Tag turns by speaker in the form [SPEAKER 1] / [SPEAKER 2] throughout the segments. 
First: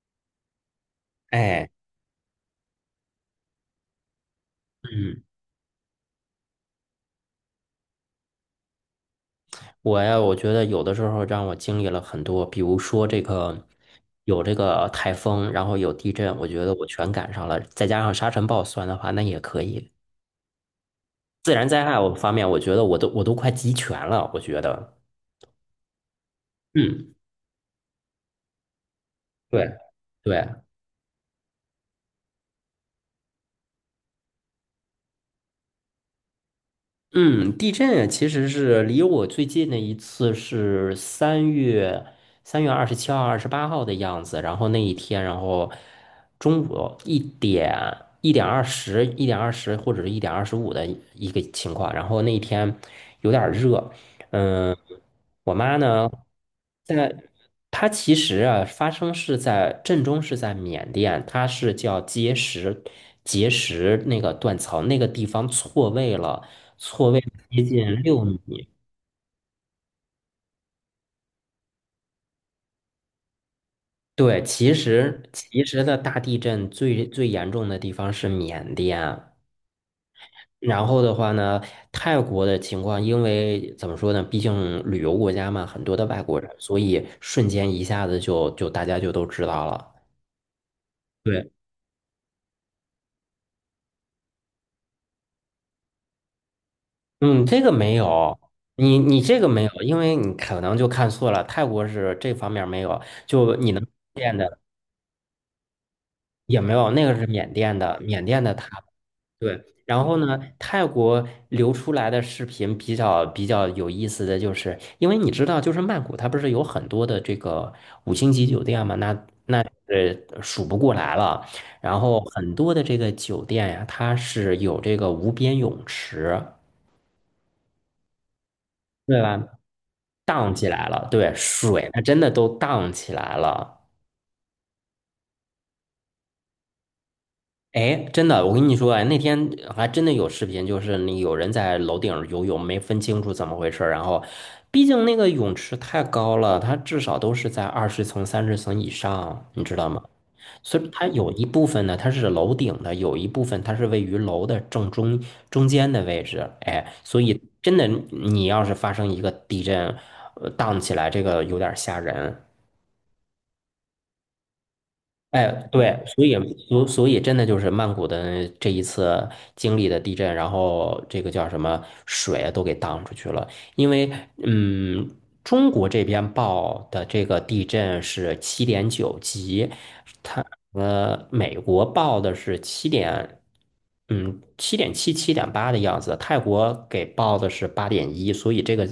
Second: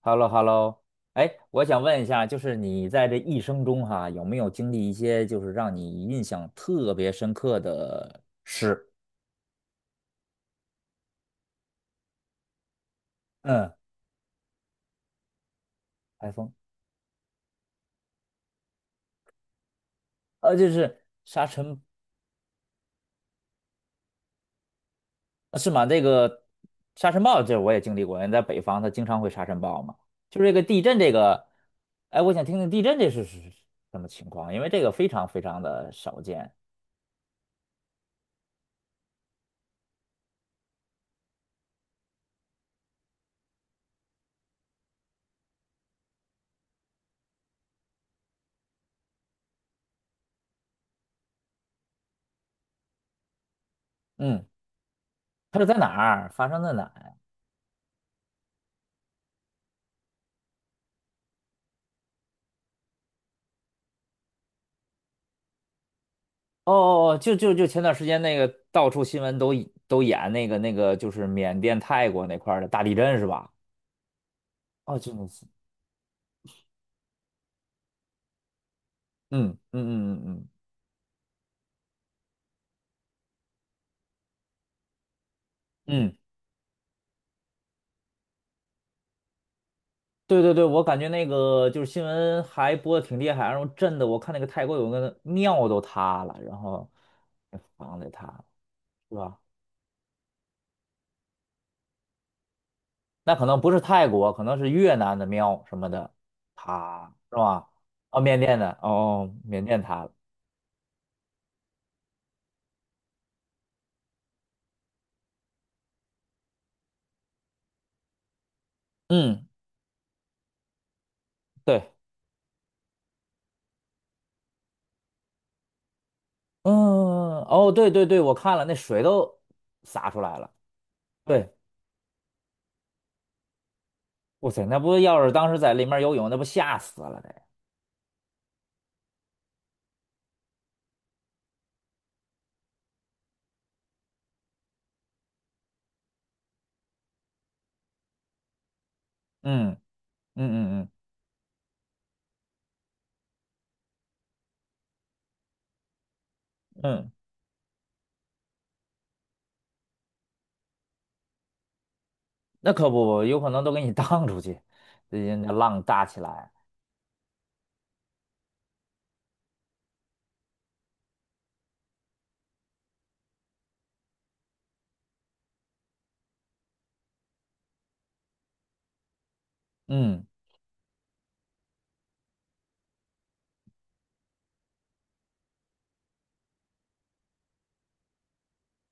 [SPEAKER 1] h e l l o h e l l o 哎，我
[SPEAKER 2] 哎，
[SPEAKER 1] 想问一下，就是你在这一生中哈，有没有经历一
[SPEAKER 2] 嗯，
[SPEAKER 1] 些就是让你印象特别深刻的事？
[SPEAKER 2] 我呀，我觉得有的时候让我经历了很多，比如说这个
[SPEAKER 1] 嗯，
[SPEAKER 2] 有这个台风，然后有地
[SPEAKER 1] 台
[SPEAKER 2] 震，我
[SPEAKER 1] 风，
[SPEAKER 2] 觉得我全赶上了，再加上沙尘暴算的话，那也可以。
[SPEAKER 1] 就是沙
[SPEAKER 2] 自然
[SPEAKER 1] 尘，
[SPEAKER 2] 灾害我方面，我觉得我都快集全了，我觉得，
[SPEAKER 1] 是吗？这个沙
[SPEAKER 2] 嗯，
[SPEAKER 1] 尘暴，这我也经历过，因为在北方它经常会沙尘
[SPEAKER 2] 对
[SPEAKER 1] 暴嘛。就是
[SPEAKER 2] 对，
[SPEAKER 1] 这个地震，这个，哎，我想听听地震这是什么情况，因为这个非常非常的少见。
[SPEAKER 2] 嗯，地震啊其实是离我最近的一次是三月二十七号、二十八号的样子。然后那一天，然后中午一点二十、一点二十或者是1:25的一个情况。然后那一天有点儿热，
[SPEAKER 1] 嗯，
[SPEAKER 2] 嗯，我
[SPEAKER 1] 它是在
[SPEAKER 2] 妈
[SPEAKER 1] 哪
[SPEAKER 2] 呢，
[SPEAKER 1] 儿发生在哪。
[SPEAKER 2] 在她其实啊，发生是在震中是在缅甸，它是叫结石那个断层那个地方错位了。
[SPEAKER 1] 哦哦哦，
[SPEAKER 2] 位
[SPEAKER 1] 就就
[SPEAKER 2] 接
[SPEAKER 1] 就前段
[SPEAKER 2] 近
[SPEAKER 1] 时间
[SPEAKER 2] 六
[SPEAKER 1] 那个
[SPEAKER 2] 米。
[SPEAKER 1] 到处新闻都演那个就是缅甸泰国那块儿的大地震是吧？
[SPEAKER 2] 对，其
[SPEAKER 1] 哦，就
[SPEAKER 2] 实
[SPEAKER 1] 那次，
[SPEAKER 2] 其实的大地震最严重的地方是缅甸，
[SPEAKER 1] 嗯嗯嗯嗯
[SPEAKER 2] 然后的话呢，泰国的情况，因为怎么说呢，毕竟旅游国家嘛，很多的
[SPEAKER 1] 嗯嗯，
[SPEAKER 2] 外国人，所以瞬间一下子就大家就都知道了。
[SPEAKER 1] 对对对，我感觉那
[SPEAKER 2] 对，
[SPEAKER 1] 个就是新闻还播的挺厉害，然后震的我看那个泰国有个庙都塌了，然后
[SPEAKER 2] 嗯，
[SPEAKER 1] 那
[SPEAKER 2] 这个没
[SPEAKER 1] 房子也塌
[SPEAKER 2] 有，
[SPEAKER 1] 了，
[SPEAKER 2] 你
[SPEAKER 1] 是
[SPEAKER 2] 你
[SPEAKER 1] 吧？
[SPEAKER 2] 这个没有，因为你可能就看错了，泰国是这方面没有，
[SPEAKER 1] 那可
[SPEAKER 2] 就
[SPEAKER 1] 能不
[SPEAKER 2] 你
[SPEAKER 1] 是
[SPEAKER 2] 能
[SPEAKER 1] 泰国，可能是越南的庙什么的
[SPEAKER 2] 也没有，那
[SPEAKER 1] 塌，
[SPEAKER 2] 个是
[SPEAKER 1] 是
[SPEAKER 2] 缅
[SPEAKER 1] 吧？
[SPEAKER 2] 甸的，
[SPEAKER 1] 哦，
[SPEAKER 2] 缅
[SPEAKER 1] 缅
[SPEAKER 2] 甸的
[SPEAKER 1] 甸的，
[SPEAKER 2] 它
[SPEAKER 1] 哦哦，
[SPEAKER 2] 对，
[SPEAKER 1] 缅甸
[SPEAKER 2] 然
[SPEAKER 1] 塌了，
[SPEAKER 2] 后呢，泰国流出来的视频比较有意思的就是，因为你知道，就是曼谷它不是有很多的这个五星级酒店嘛，那
[SPEAKER 1] 嗯，
[SPEAKER 2] 那数不过来了。
[SPEAKER 1] 对。
[SPEAKER 2] 然后很多的这个酒店呀，它是有这个无边泳池，
[SPEAKER 1] 嗯，哦，对对对，我看了，那水
[SPEAKER 2] 对吧？
[SPEAKER 1] 都洒出来了。
[SPEAKER 2] 荡起来了，对，
[SPEAKER 1] 对，
[SPEAKER 2] 水它真的都荡起来了。
[SPEAKER 1] 哇塞，那不要是当时在里面游泳，那不吓死了得。
[SPEAKER 2] 哎，真的，我跟你说，哎，那天还真的有视频，就是那有人在楼顶儿游泳，没分清楚怎么回事儿。然后，毕竟那个泳池太高了，它至少都是在20层、30层以上，你
[SPEAKER 1] 嗯
[SPEAKER 2] 知道吗？
[SPEAKER 1] 嗯
[SPEAKER 2] 所
[SPEAKER 1] 嗯
[SPEAKER 2] 以
[SPEAKER 1] 嗯
[SPEAKER 2] 它有一部分呢，它是楼顶的，有一部分它是位于楼的中间的位置。哎，
[SPEAKER 1] 嗯，
[SPEAKER 2] 所以真的，你要是发生一个地震，荡起来，这个有点儿吓人。
[SPEAKER 1] 那可不，有可能都给你 荡出去，最近
[SPEAKER 2] 哎，
[SPEAKER 1] 那浪
[SPEAKER 2] 对，
[SPEAKER 1] 大起
[SPEAKER 2] 所以
[SPEAKER 1] 来。
[SPEAKER 2] 所所以真的就是曼谷的这一次经历的地震，然后这个叫什么水都给荡出去了，因为嗯，中国这边报的这个地震是7.9级，
[SPEAKER 1] 嗯，
[SPEAKER 2] 它美国报的是七点七、七点八的样子，泰国给报的是8.1，所以这个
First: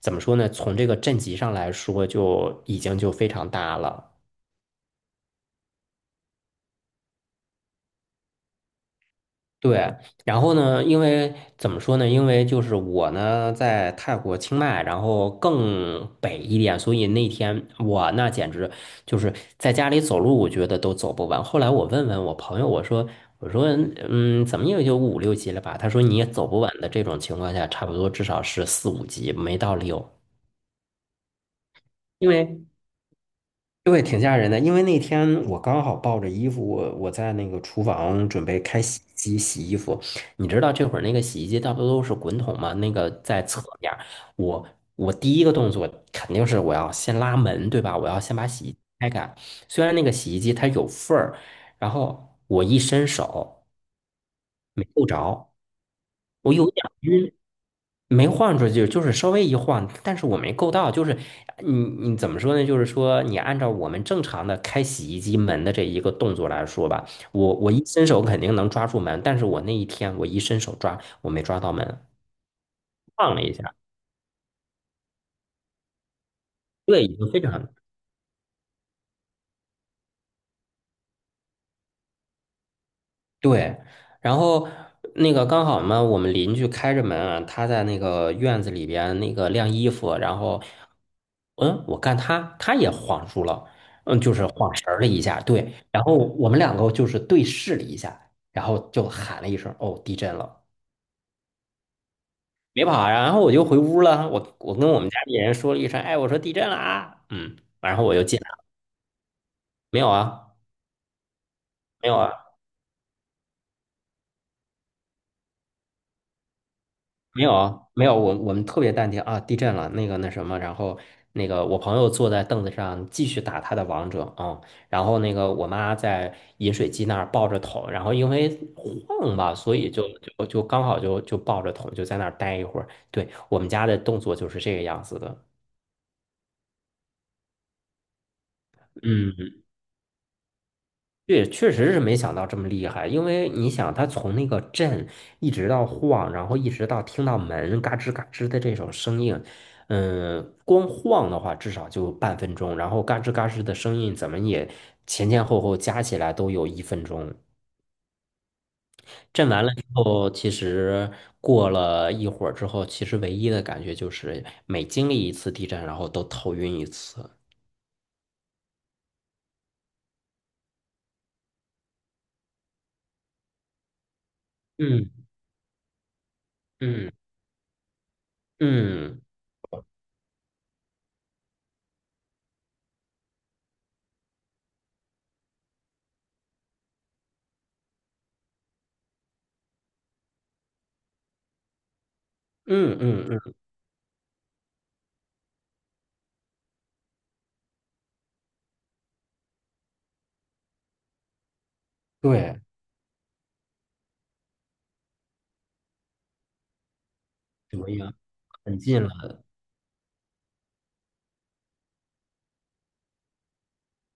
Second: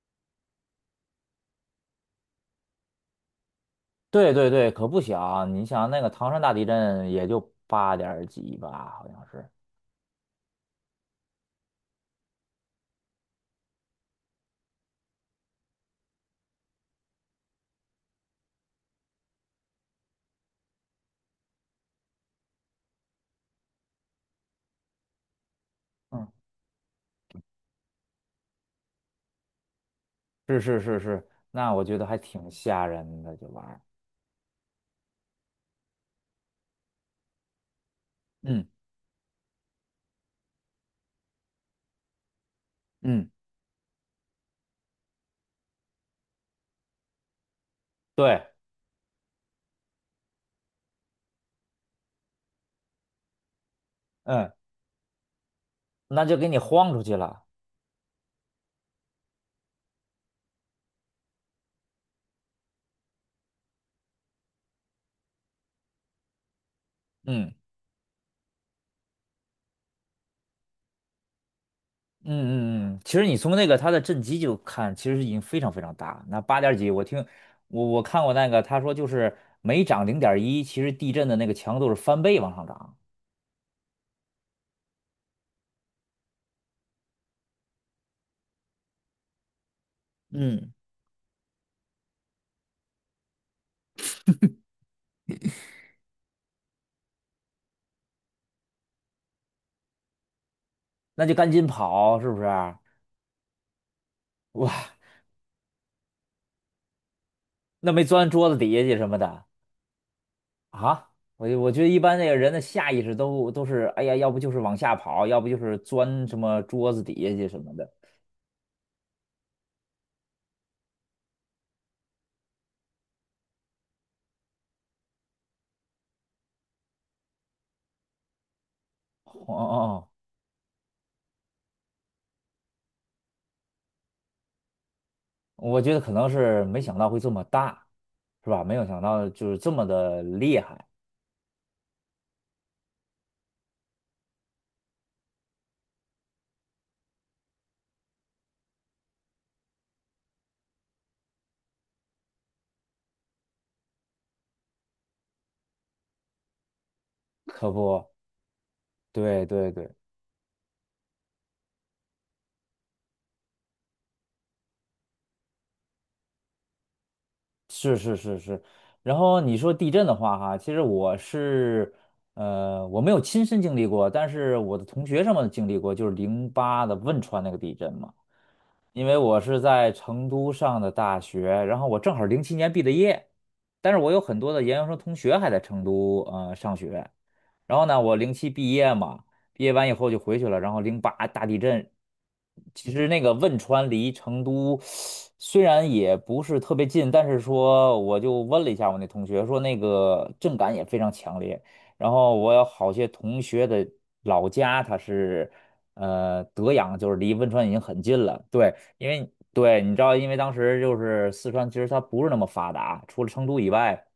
[SPEAKER 2] 怎么说呢？从这个震级上来说，就已经就非常大了。
[SPEAKER 1] 对对对，可不小。你想那个唐山大地震也就八点几吧，好像是。
[SPEAKER 2] 对，然后呢，因为怎么说呢？因为就是我呢在泰国清迈，然后更北一点，所以那天我那简直就是在家里走路，我觉得都走不完。后来我问问我朋友，我说怎么也就5、6级了吧？他说你也
[SPEAKER 1] 嗯，
[SPEAKER 2] 走不完的这种情况下，差不多至少是4、5级，没到六。
[SPEAKER 1] 是是是是，那我觉得还
[SPEAKER 2] 因
[SPEAKER 1] 挺
[SPEAKER 2] 为
[SPEAKER 1] 吓人的，这玩意儿。
[SPEAKER 2] 对，挺吓人的，因为那天我刚好抱着衣服，我在那个厨房准备
[SPEAKER 1] 嗯
[SPEAKER 2] 开洗衣机洗衣服。你知道这会儿那个洗衣机大多都是滚筒嘛？那个
[SPEAKER 1] 嗯，
[SPEAKER 2] 在侧面儿我我第一个动作肯定是我要先拉门，对吧？我要先
[SPEAKER 1] 对，
[SPEAKER 2] 把洗衣机开开。虽然那个洗衣机它有缝儿，然后我一伸手
[SPEAKER 1] 嗯，
[SPEAKER 2] 没够着，
[SPEAKER 1] 那就给
[SPEAKER 2] 我
[SPEAKER 1] 你
[SPEAKER 2] 有点
[SPEAKER 1] 晃出去了。
[SPEAKER 2] 没晃出去，就是稍微一晃，但是我没够到，就是你你怎么说呢？就是说你按照我们正常的开洗衣机门的这一个动作来说吧，
[SPEAKER 1] 嗯。
[SPEAKER 2] 我一伸手肯定能抓住门，但是我那一天我一伸手抓，我没抓到门，
[SPEAKER 1] 嗯嗯嗯，其实
[SPEAKER 2] 晃
[SPEAKER 1] 你
[SPEAKER 2] 了一
[SPEAKER 1] 从那
[SPEAKER 2] 下，
[SPEAKER 1] 个它的震级就看，其实已经非常非常大。那八点儿几，我
[SPEAKER 2] 对，已
[SPEAKER 1] 听
[SPEAKER 2] 经非常
[SPEAKER 1] 我看过那个，他说就是每涨零点一，其实地震的那个强度是翻倍往上涨，
[SPEAKER 2] 对，然后那个刚好嘛，我们邻居开着门啊，他在那个院子里边那个晾衣服，然后，
[SPEAKER 1] 嗯，
[SPEAKER 2] 我看他也晃住了，就是晃神儿了一下，对，然后我们两个就是对视了一下，然后就喊了一声，哦，地震了，
[SPEAKER 1] 那就赶紧跑，是不是啊？
[SPEAKER 2] 别跑啊，然后我就回屋了，我
[SPEAKER 1] 哇，
[SPEAKER 2] 我跟我们家里人说了一声，哎，我说地震了啊，
[SPEAKER 1] 那
[SPEAKER 2] 然
[SPEAKER 1] 没
[SPEAKER 2] 后我就
[SPEAKER 1] 钻
[SPEAKER 2] 进
[SPEAKER 1] 桌
[SPEAKER 2] 来
[SPEAKER 1] 子
[SPEAKER 2] 了，
[SPEAKER 1] 底下去什么的
[SPEAKER 2] 没有啊，
[SPEAKER 1] 啊？我就我觉得一
[SPEAKER 2] 没
[SPEAKER 1] 般
[SPEAKER 2] 有
[SPEAKER 1] 那个
[SPEAKER 2] 啊。
[SPEAKER 1] 人的下意识都是，哎呀，要不就是往下跑，要不就是钻什么桌子底下
[SPEAKER 2] 没
[SPEAKER 1] 去
[SPEAKER 2] 有
[SPEAKER 1] 什么
[SPEAKER 2] 啊，
[SPEAKER 1] 的。
[SPEAKER 2] 没有，我们特别淡定啊，地震了，那个那什么，然后那个我朋友坐在凳子上继续打他的王者啊，然后那个我妈在饮水机那儿抱着桶，然后因为晃
[SPEAKER 1] 哦
[SPEAKER 2] 吧，所以就
[SPEAKER 1] 哦
[SPEAKER 2] 就就刚好就抱着桶就在那儿待一会儿。对，我们家的动作就是这个样子的，
[SPEAKER 1] 哦，我觉得可能是没想到会这么大，是吧？没有想到就
[SPEAKER 2] 嗯。
[SPEAKER 1] 是这么的厉害。
[SPEAKER 2] 对，确实是没想到这么厉害，因为你想，他从那个震一直到晃，然后一直到听到门嘎吱嘎吱的这种声音，光晃的话至少就半分钟，然后嘎吱嘎吱的声音怎么也前前后后加起来都有1分钟。
[SPEAKER 1] 可不，对
[SPEAKER 2] 震完
[SPEAKER 1] 对
[SPEAKER 2] 了之
[SPEAKER 1] 对，
[SPEAKER 2] 后，其实过了一会儿之后，其实唯一的感觉就是每经历一次地震，然后都头晕一次。
[SPEAKER 1] 是是是是。然后你说地震的话，哈，其实我是，我没有亲身经历过，但是我的同学
[SPEAKER 2] 嗯
[SPEAKER 1] 什么的经历过，就是零八的
[SPEAKER 2] 嗯
[SPEAKER 1] 汶川那个地震嘛。因为
[SPEAKER 2] 嗯
[SPEAKER 1] 我是在成都上的大学，然后我正好零七年毕的业，但是我有很多的研究生同学还在成都上学。然后呢，我零七毕业嘛，毕业完以后就回去了。然后零八大地震，其
[SPEAKER 2] 嗯
[SPEAKER 1] 实那
[SPEAKER 2] 嗯
[SPEAKER 1] 个
[SPEAKER 2] 嗯，
[SPEAKER 1] 汶川离成都虽然也不是特别近，但是说我就问了一下我那同学，说那个震感也非常强烈。然后我
[SPEAKER 2] 对，
[SPEAKER 1] 有好些同学的老家，他是德阳，就是离汶川已
[SPEAKER 2] 怎
[SPEAKER 1] 经
[SPEAKER 2] 么
[SPEAKER 1] 很
[SPEAKER 2] 样？
[SPEAKER 1] 近了。对，
[SPEAKER 2] 很近
[SPEAKER 1] 因为
[SPEAKER 2] 了。
[SPEAKER 1] 对你知道，因为当时就是四川，其实它不是那么发达，除了成都以外。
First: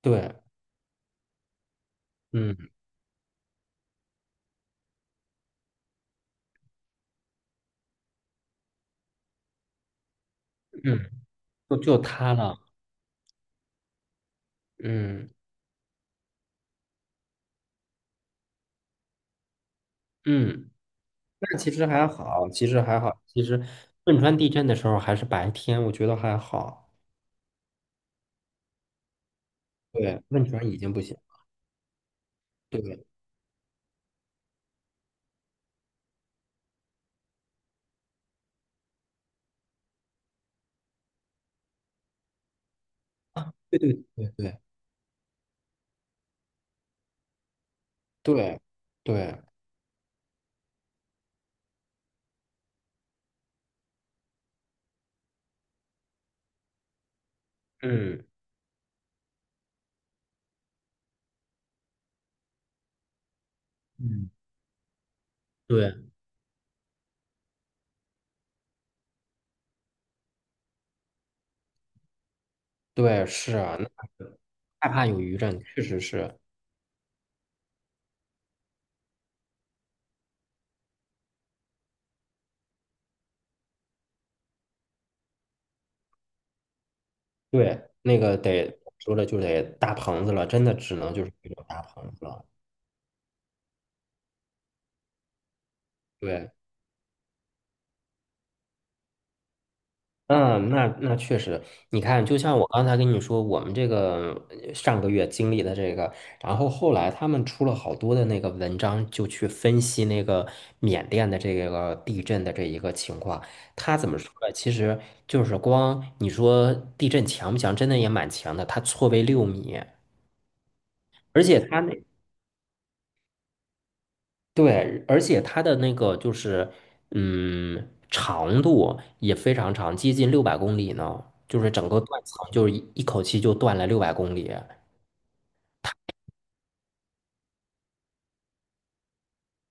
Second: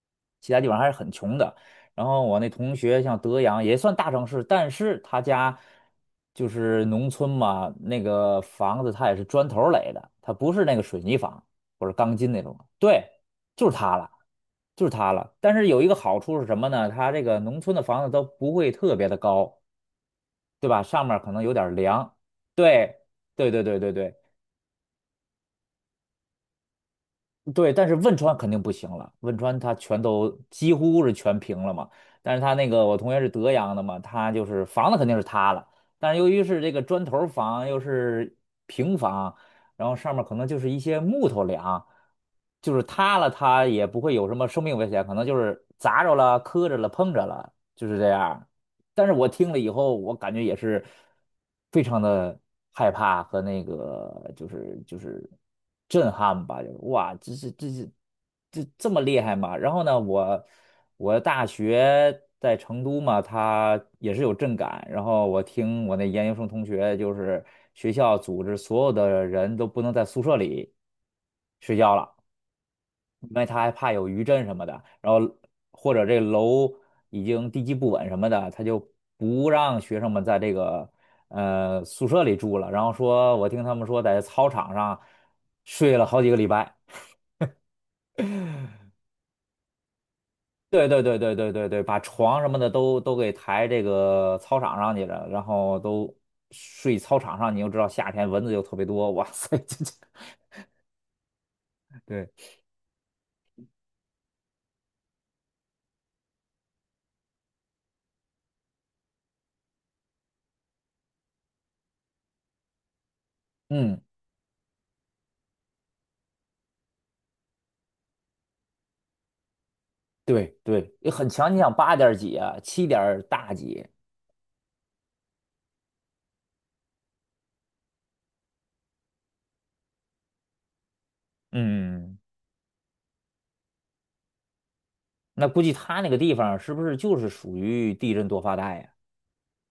[SPEAKER 2] 对，
[SPEAKER 1] 其他地方还是很穷的。然后我那
[SPEAKER 2] 嗯
[SPEAKER 1] 同学像德阳也算大城市，但是他家就是农村嘛，那个房子他也是砖头儿垒的，他不是那个
[SPEAKER 2] 嗯，
[SPEAKER 1] 水泥房
[SPEAKER 2] 就
[SPEAKER 1] 或者
[SPEAKER 2] 就
[SPEAKER 1] 钢筋
[SPEAKER 2] 他
[SPEAKER 1] 那种。
[SPEAKER 2] 了，
[SPEAKER 1] 对，就是塌了，就是塌
[SPEAKER 2] 嗯
[SPEAKER 1] 了。但是有一个好处是什么呢？他这个农村的房子都不会特别的高，对
[SPEAKER 2] 嗯，
[SPEAKER 1] 吧？上面儿可能有
[SPEAKER 2] 那
[SPEAKER 1] 点
[SPEAKER 2] 其
[SPEAKER 1] 儿
[SPEAKER 2] 实还
[SPEAKER 1] 凉。
[SPEAKER 2] 好，其实
[SPEAKER 1] 对，
[SPEAKER 2] 还好，其
[SPEAKER 1] 对
[SPEAKER 2] 实
[SPEAKER 1] 对对对对。
[SPEAKER 2] 汶川地震的时候还是白天，我觉得还好。
[SPEAKER 1] 对，但是汶川肯定不行了，汶川它全
[SPEAKER 2] 对，
[SPEAKER 1] 都
[SPEAKER 2] 汶川
[SPEAKER 1] 几
[SPEAKER 2] 已经不
[SPEAKER 1] 乎是
[SPEAKER 2] 行。
[SPEAKER 1] 全平了嘛。但是它那
[SPEAKER 2] 对
[SPEAKER 1] 个我
[SPEAKER 2] 对
[SPEAKER 1] 同学是德阳的嘛，他就是房子肯定是塌了，但是由于是这个砖头房又是平房，然后上面可能就是一些木头梁，就是塌了它
[SPEAKER 2] 对
[SPEAKER 1] 也不会有
[SPEAKER 2] 对
[SPEAKER 1] 什么
[SPEAKER 2] 对
[SPEAKER 1] 生命危险，可能就是砸着了、磕着了、碰着了，就是这样。
[SPEAKER 2] 对
[SPEAKER 1] 但是我
[SPEAKER 2] 对，
[SPEAKER 1] 听了以后，我感觉也是非常的害怕和那个就是震撼吧，就是哇，这是这是
[SPEAKER 2] 嗯
[SPEAKER 1] 这这么厉害吗？然后呢，我大学在成都嘛，它也是
[SPEAKER 2] 嗯，
[SPEAKER 1] 有震感，然后我听我
[SPEAKER 2] 对
[SPEAKER 1] 那研究生同学就是学校组织所有的人都不能在宿舍里睡觉了。
[SPEAKER 2] 对
[SPEAKER 1] 因为他
[SPEAKER 2] 是
[SPEAKER 1] 还
[SPEAKER 2] 啊，那
[SPEAKER 1] 怕有余
[SPEAKER 2] 个
[SPEAKER 1] 震什么的，
[SPEAKER 2] 害怕
[SPEAKER 1] 然
[SPEAKER 2] 有
[SPEAKER 1] 后
[SPEAKER 2] 余震，确
[SPEAKER 1] 或
[SPEAKER 2] 实
[SPEAKER 1] 者这
[SPEAKER 2] 是。
[SPEAKER 1] 楼已经地基不稳什么的，他就不让学生们在这个宿舍里住了，然后说我听他们说在操场上睡了好几个礼拜，
[SPEAKER 2] 对，那个得说了就得搭棚子了，真的
[SPEAKER 1] 对
[SPEAKER 2] 只
[SPEAKER 1] 对
[SPEAKER 2] 能
[SPEAKER 1] 对
[SPEAKER 2] 就是
[SPEAKER 1] 对
[SPEAKER 2] 那
[SPEAKER 1] 对
[SPEAKER 2] 种
[SPEAKER 1] 对
[SPEAKER 2] 搭
[SPEAKER 1] 对，把
[SPEAKER 2] 棚子
[SPEAKER 1] 床
[SPEAKER 2] 了。
[SPEAKER 1] 什么的都给抬这个操场上去了，然后都
[SPEAKER 2] 对。
[SPEAKER 1] 睡操场上，你又知道夏天蚊子又特别多，哇塞，这这，
[SPEAKER 2] 嗯，那确实，你看，
[SPEAKER 1] 对，
[SPEAKER 2] 就像我刚才跟你说，我们这个上个月经历的这个，然后后来他们出了好多的那个文章，就去分析那个缅甸的这个地震的这一个情况。他
[SPEAKER 1] 嗯，
[SPEAKER 2] 怎么说呢？其实就是光你说地震强不强，真的也蛮强的，它错位六米，
[SPEAKER 1] 对对，也很
[SPEAKER 2] 而
[SPEAKER 1] 强，你
[SPEAKER 2] 且
[SPEAKER 1] 想
[SPEAKER 2] 它那
[SPEAKER 1] 八点儿几啊，七点儿大几，
[SPEAKER 2] 对，而且它的那个就是，长度也非常长，接近六百公里呢。就是整个
[SPEAKER 1] 嗯。
[SPEAKER 2] 断层，就是一口气就断了六百公里。
[SPEAKER 1] 那估计他那个地方是不是就是属于地震多发带呀？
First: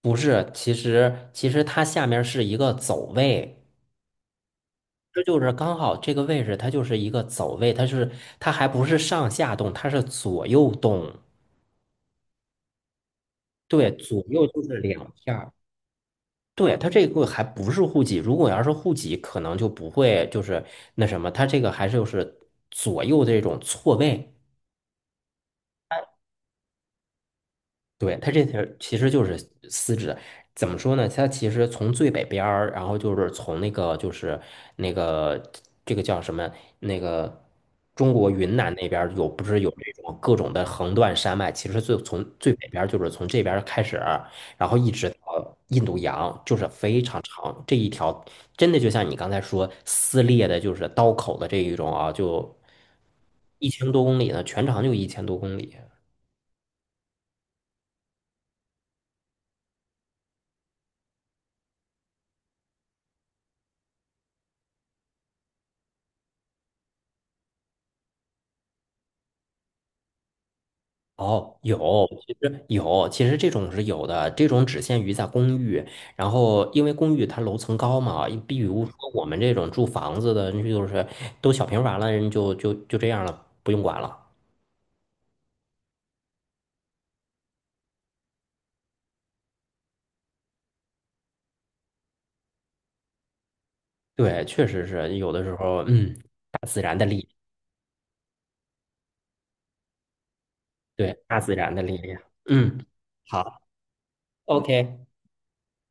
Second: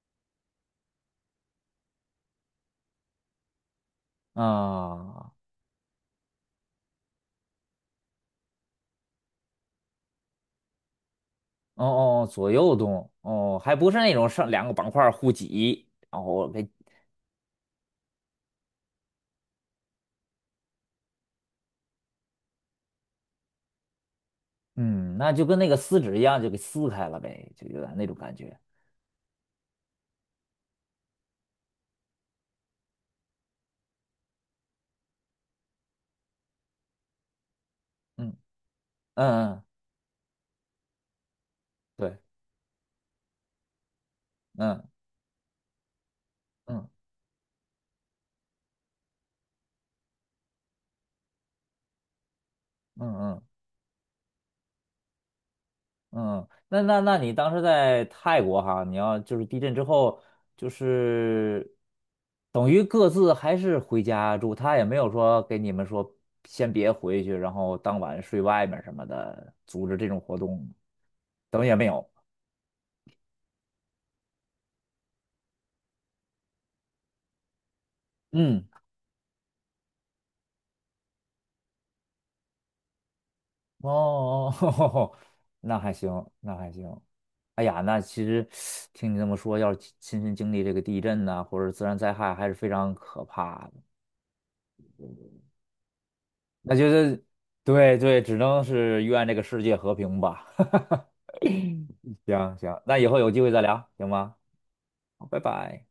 [SPEAKER 2] 不是，其实它下面是一个走位，
[SPEAKER 1] 啊，
[SPEAKER 2] 这
[SPEAKER 1] 哦
[SPEAKER 2] 就是刚好这个位置，它就是一个走位，它还不是上下动，它是左右动。
[SPEAKER 1] 哦，哦左右动，哦，还不
[SPEAKER 2] 对，
[SPEAKER 1] 是那
[SPEAKER 2] 左
[SPEAKER 1] 种
[SPEAKER 2] 右
[SPEAKER 1] 上
[SPEAKER 2] 就
[SPEAKER 1] 两个
[SPEAKER 2] 是
[SPEAKER 1] 板块
[SPEAKER 2] 两
[SPEAKER 1] 互
[SPEAKER 2] 片。
[SPEAKER 1] 挤，然后给，
[SPEAKER 2] 对，它这个还不是户籍，如果要是户籍，可能就不会就是那什么，它这个还是就是左右这种错位。
[SPEAKER 1] 嗯，那就跟那个撕纸一样，就给撕开了呗，就有点那种
[SPEAKER 2] 对，它
[SPEAKER 1] 感
[SPEAKER 2] 这
[SPEAKER 1] 觉。
[SPEAKER 2] 条其实就是丝质，怎么说呢？它其实从最北边儿，然后就是从那个就是那个这个叫什么那个中
[SPEAKER 1] 嗯
[SPEAKER 2] 国云南那边儿有不
[SPEAKER 1] 嗯
[SPEAKER 2] 是
[SPEAKER 1] 嗯，
[SPEAKER 2] 有这种各种的横断山脉？其实
[SPEAKER 1] 对，
[SPEAKER 2] 从最北边儿就是从这边儿开始，然后
[SPEAKER 1] 嗯
[SPEAKER 2] 一直到印度洋，就是
[SPEAKER 1] 嗯
[SPEAKER 2] 非常长这一条，真的就像你刚才说撕裂的，就是刀口的这一种啊，就
[SPEAKER 1] 嗯嗯嗯
[SPEAKER 2] 一千多公里呢，全长就一千多公里。
[SPEAKER 1] 嗯，那你当时在泰国哈，你要就是地震之后，就是等于各自还是回家住，他也没有说给你们说先别回去，然后当晚睡外面什么的，组织这种活动，
[SPEAKER 2] 哦，
[SPEAKER 1] 等于也
[SPEAKER 2] 有，
[SPEAKER 1] 没有。
[SPEAKER 2] 其实有，其实这种是有的，这种只限于在公寓。然后，因为公寓它楼层高嘛，比
[SPEAKER 1] 嗯，
[SPEAKER 2] 如说我们这种住房子的，就是都小平房了，人就这样了，不用管了。
[SPEAKER 1] 哦，哦那还行，那还行。哎呀，那其实听你这么说，要是亲身经历这个地震呐、或者自然灾害，还是非常可怕的。
[SPEAKER 2] 对，确实是有的时候，大
[SPEAKER 1] 那
[SPEAKER 2] 自
[SPEAKER 1] 就
[SPEAKER 2] 然的
[SPEAKER 1] 是
[SPEAKER 2] 力，
[SPEAKER 1] 对对，只能是愿这个世界和平吧。
[SPEAKER 2] 对，大自然的力量。
[SPEAKER 1] 行行，
[SPEAKER 2] 嗯，
[SPEAKER 1] 那以后有机会再
[SPEAKER 2] 好
[SPEAKER 1] 聊，行吗？
[SPEAKER 2] ，OK。
[SPEAKER 1] 好，拜拜。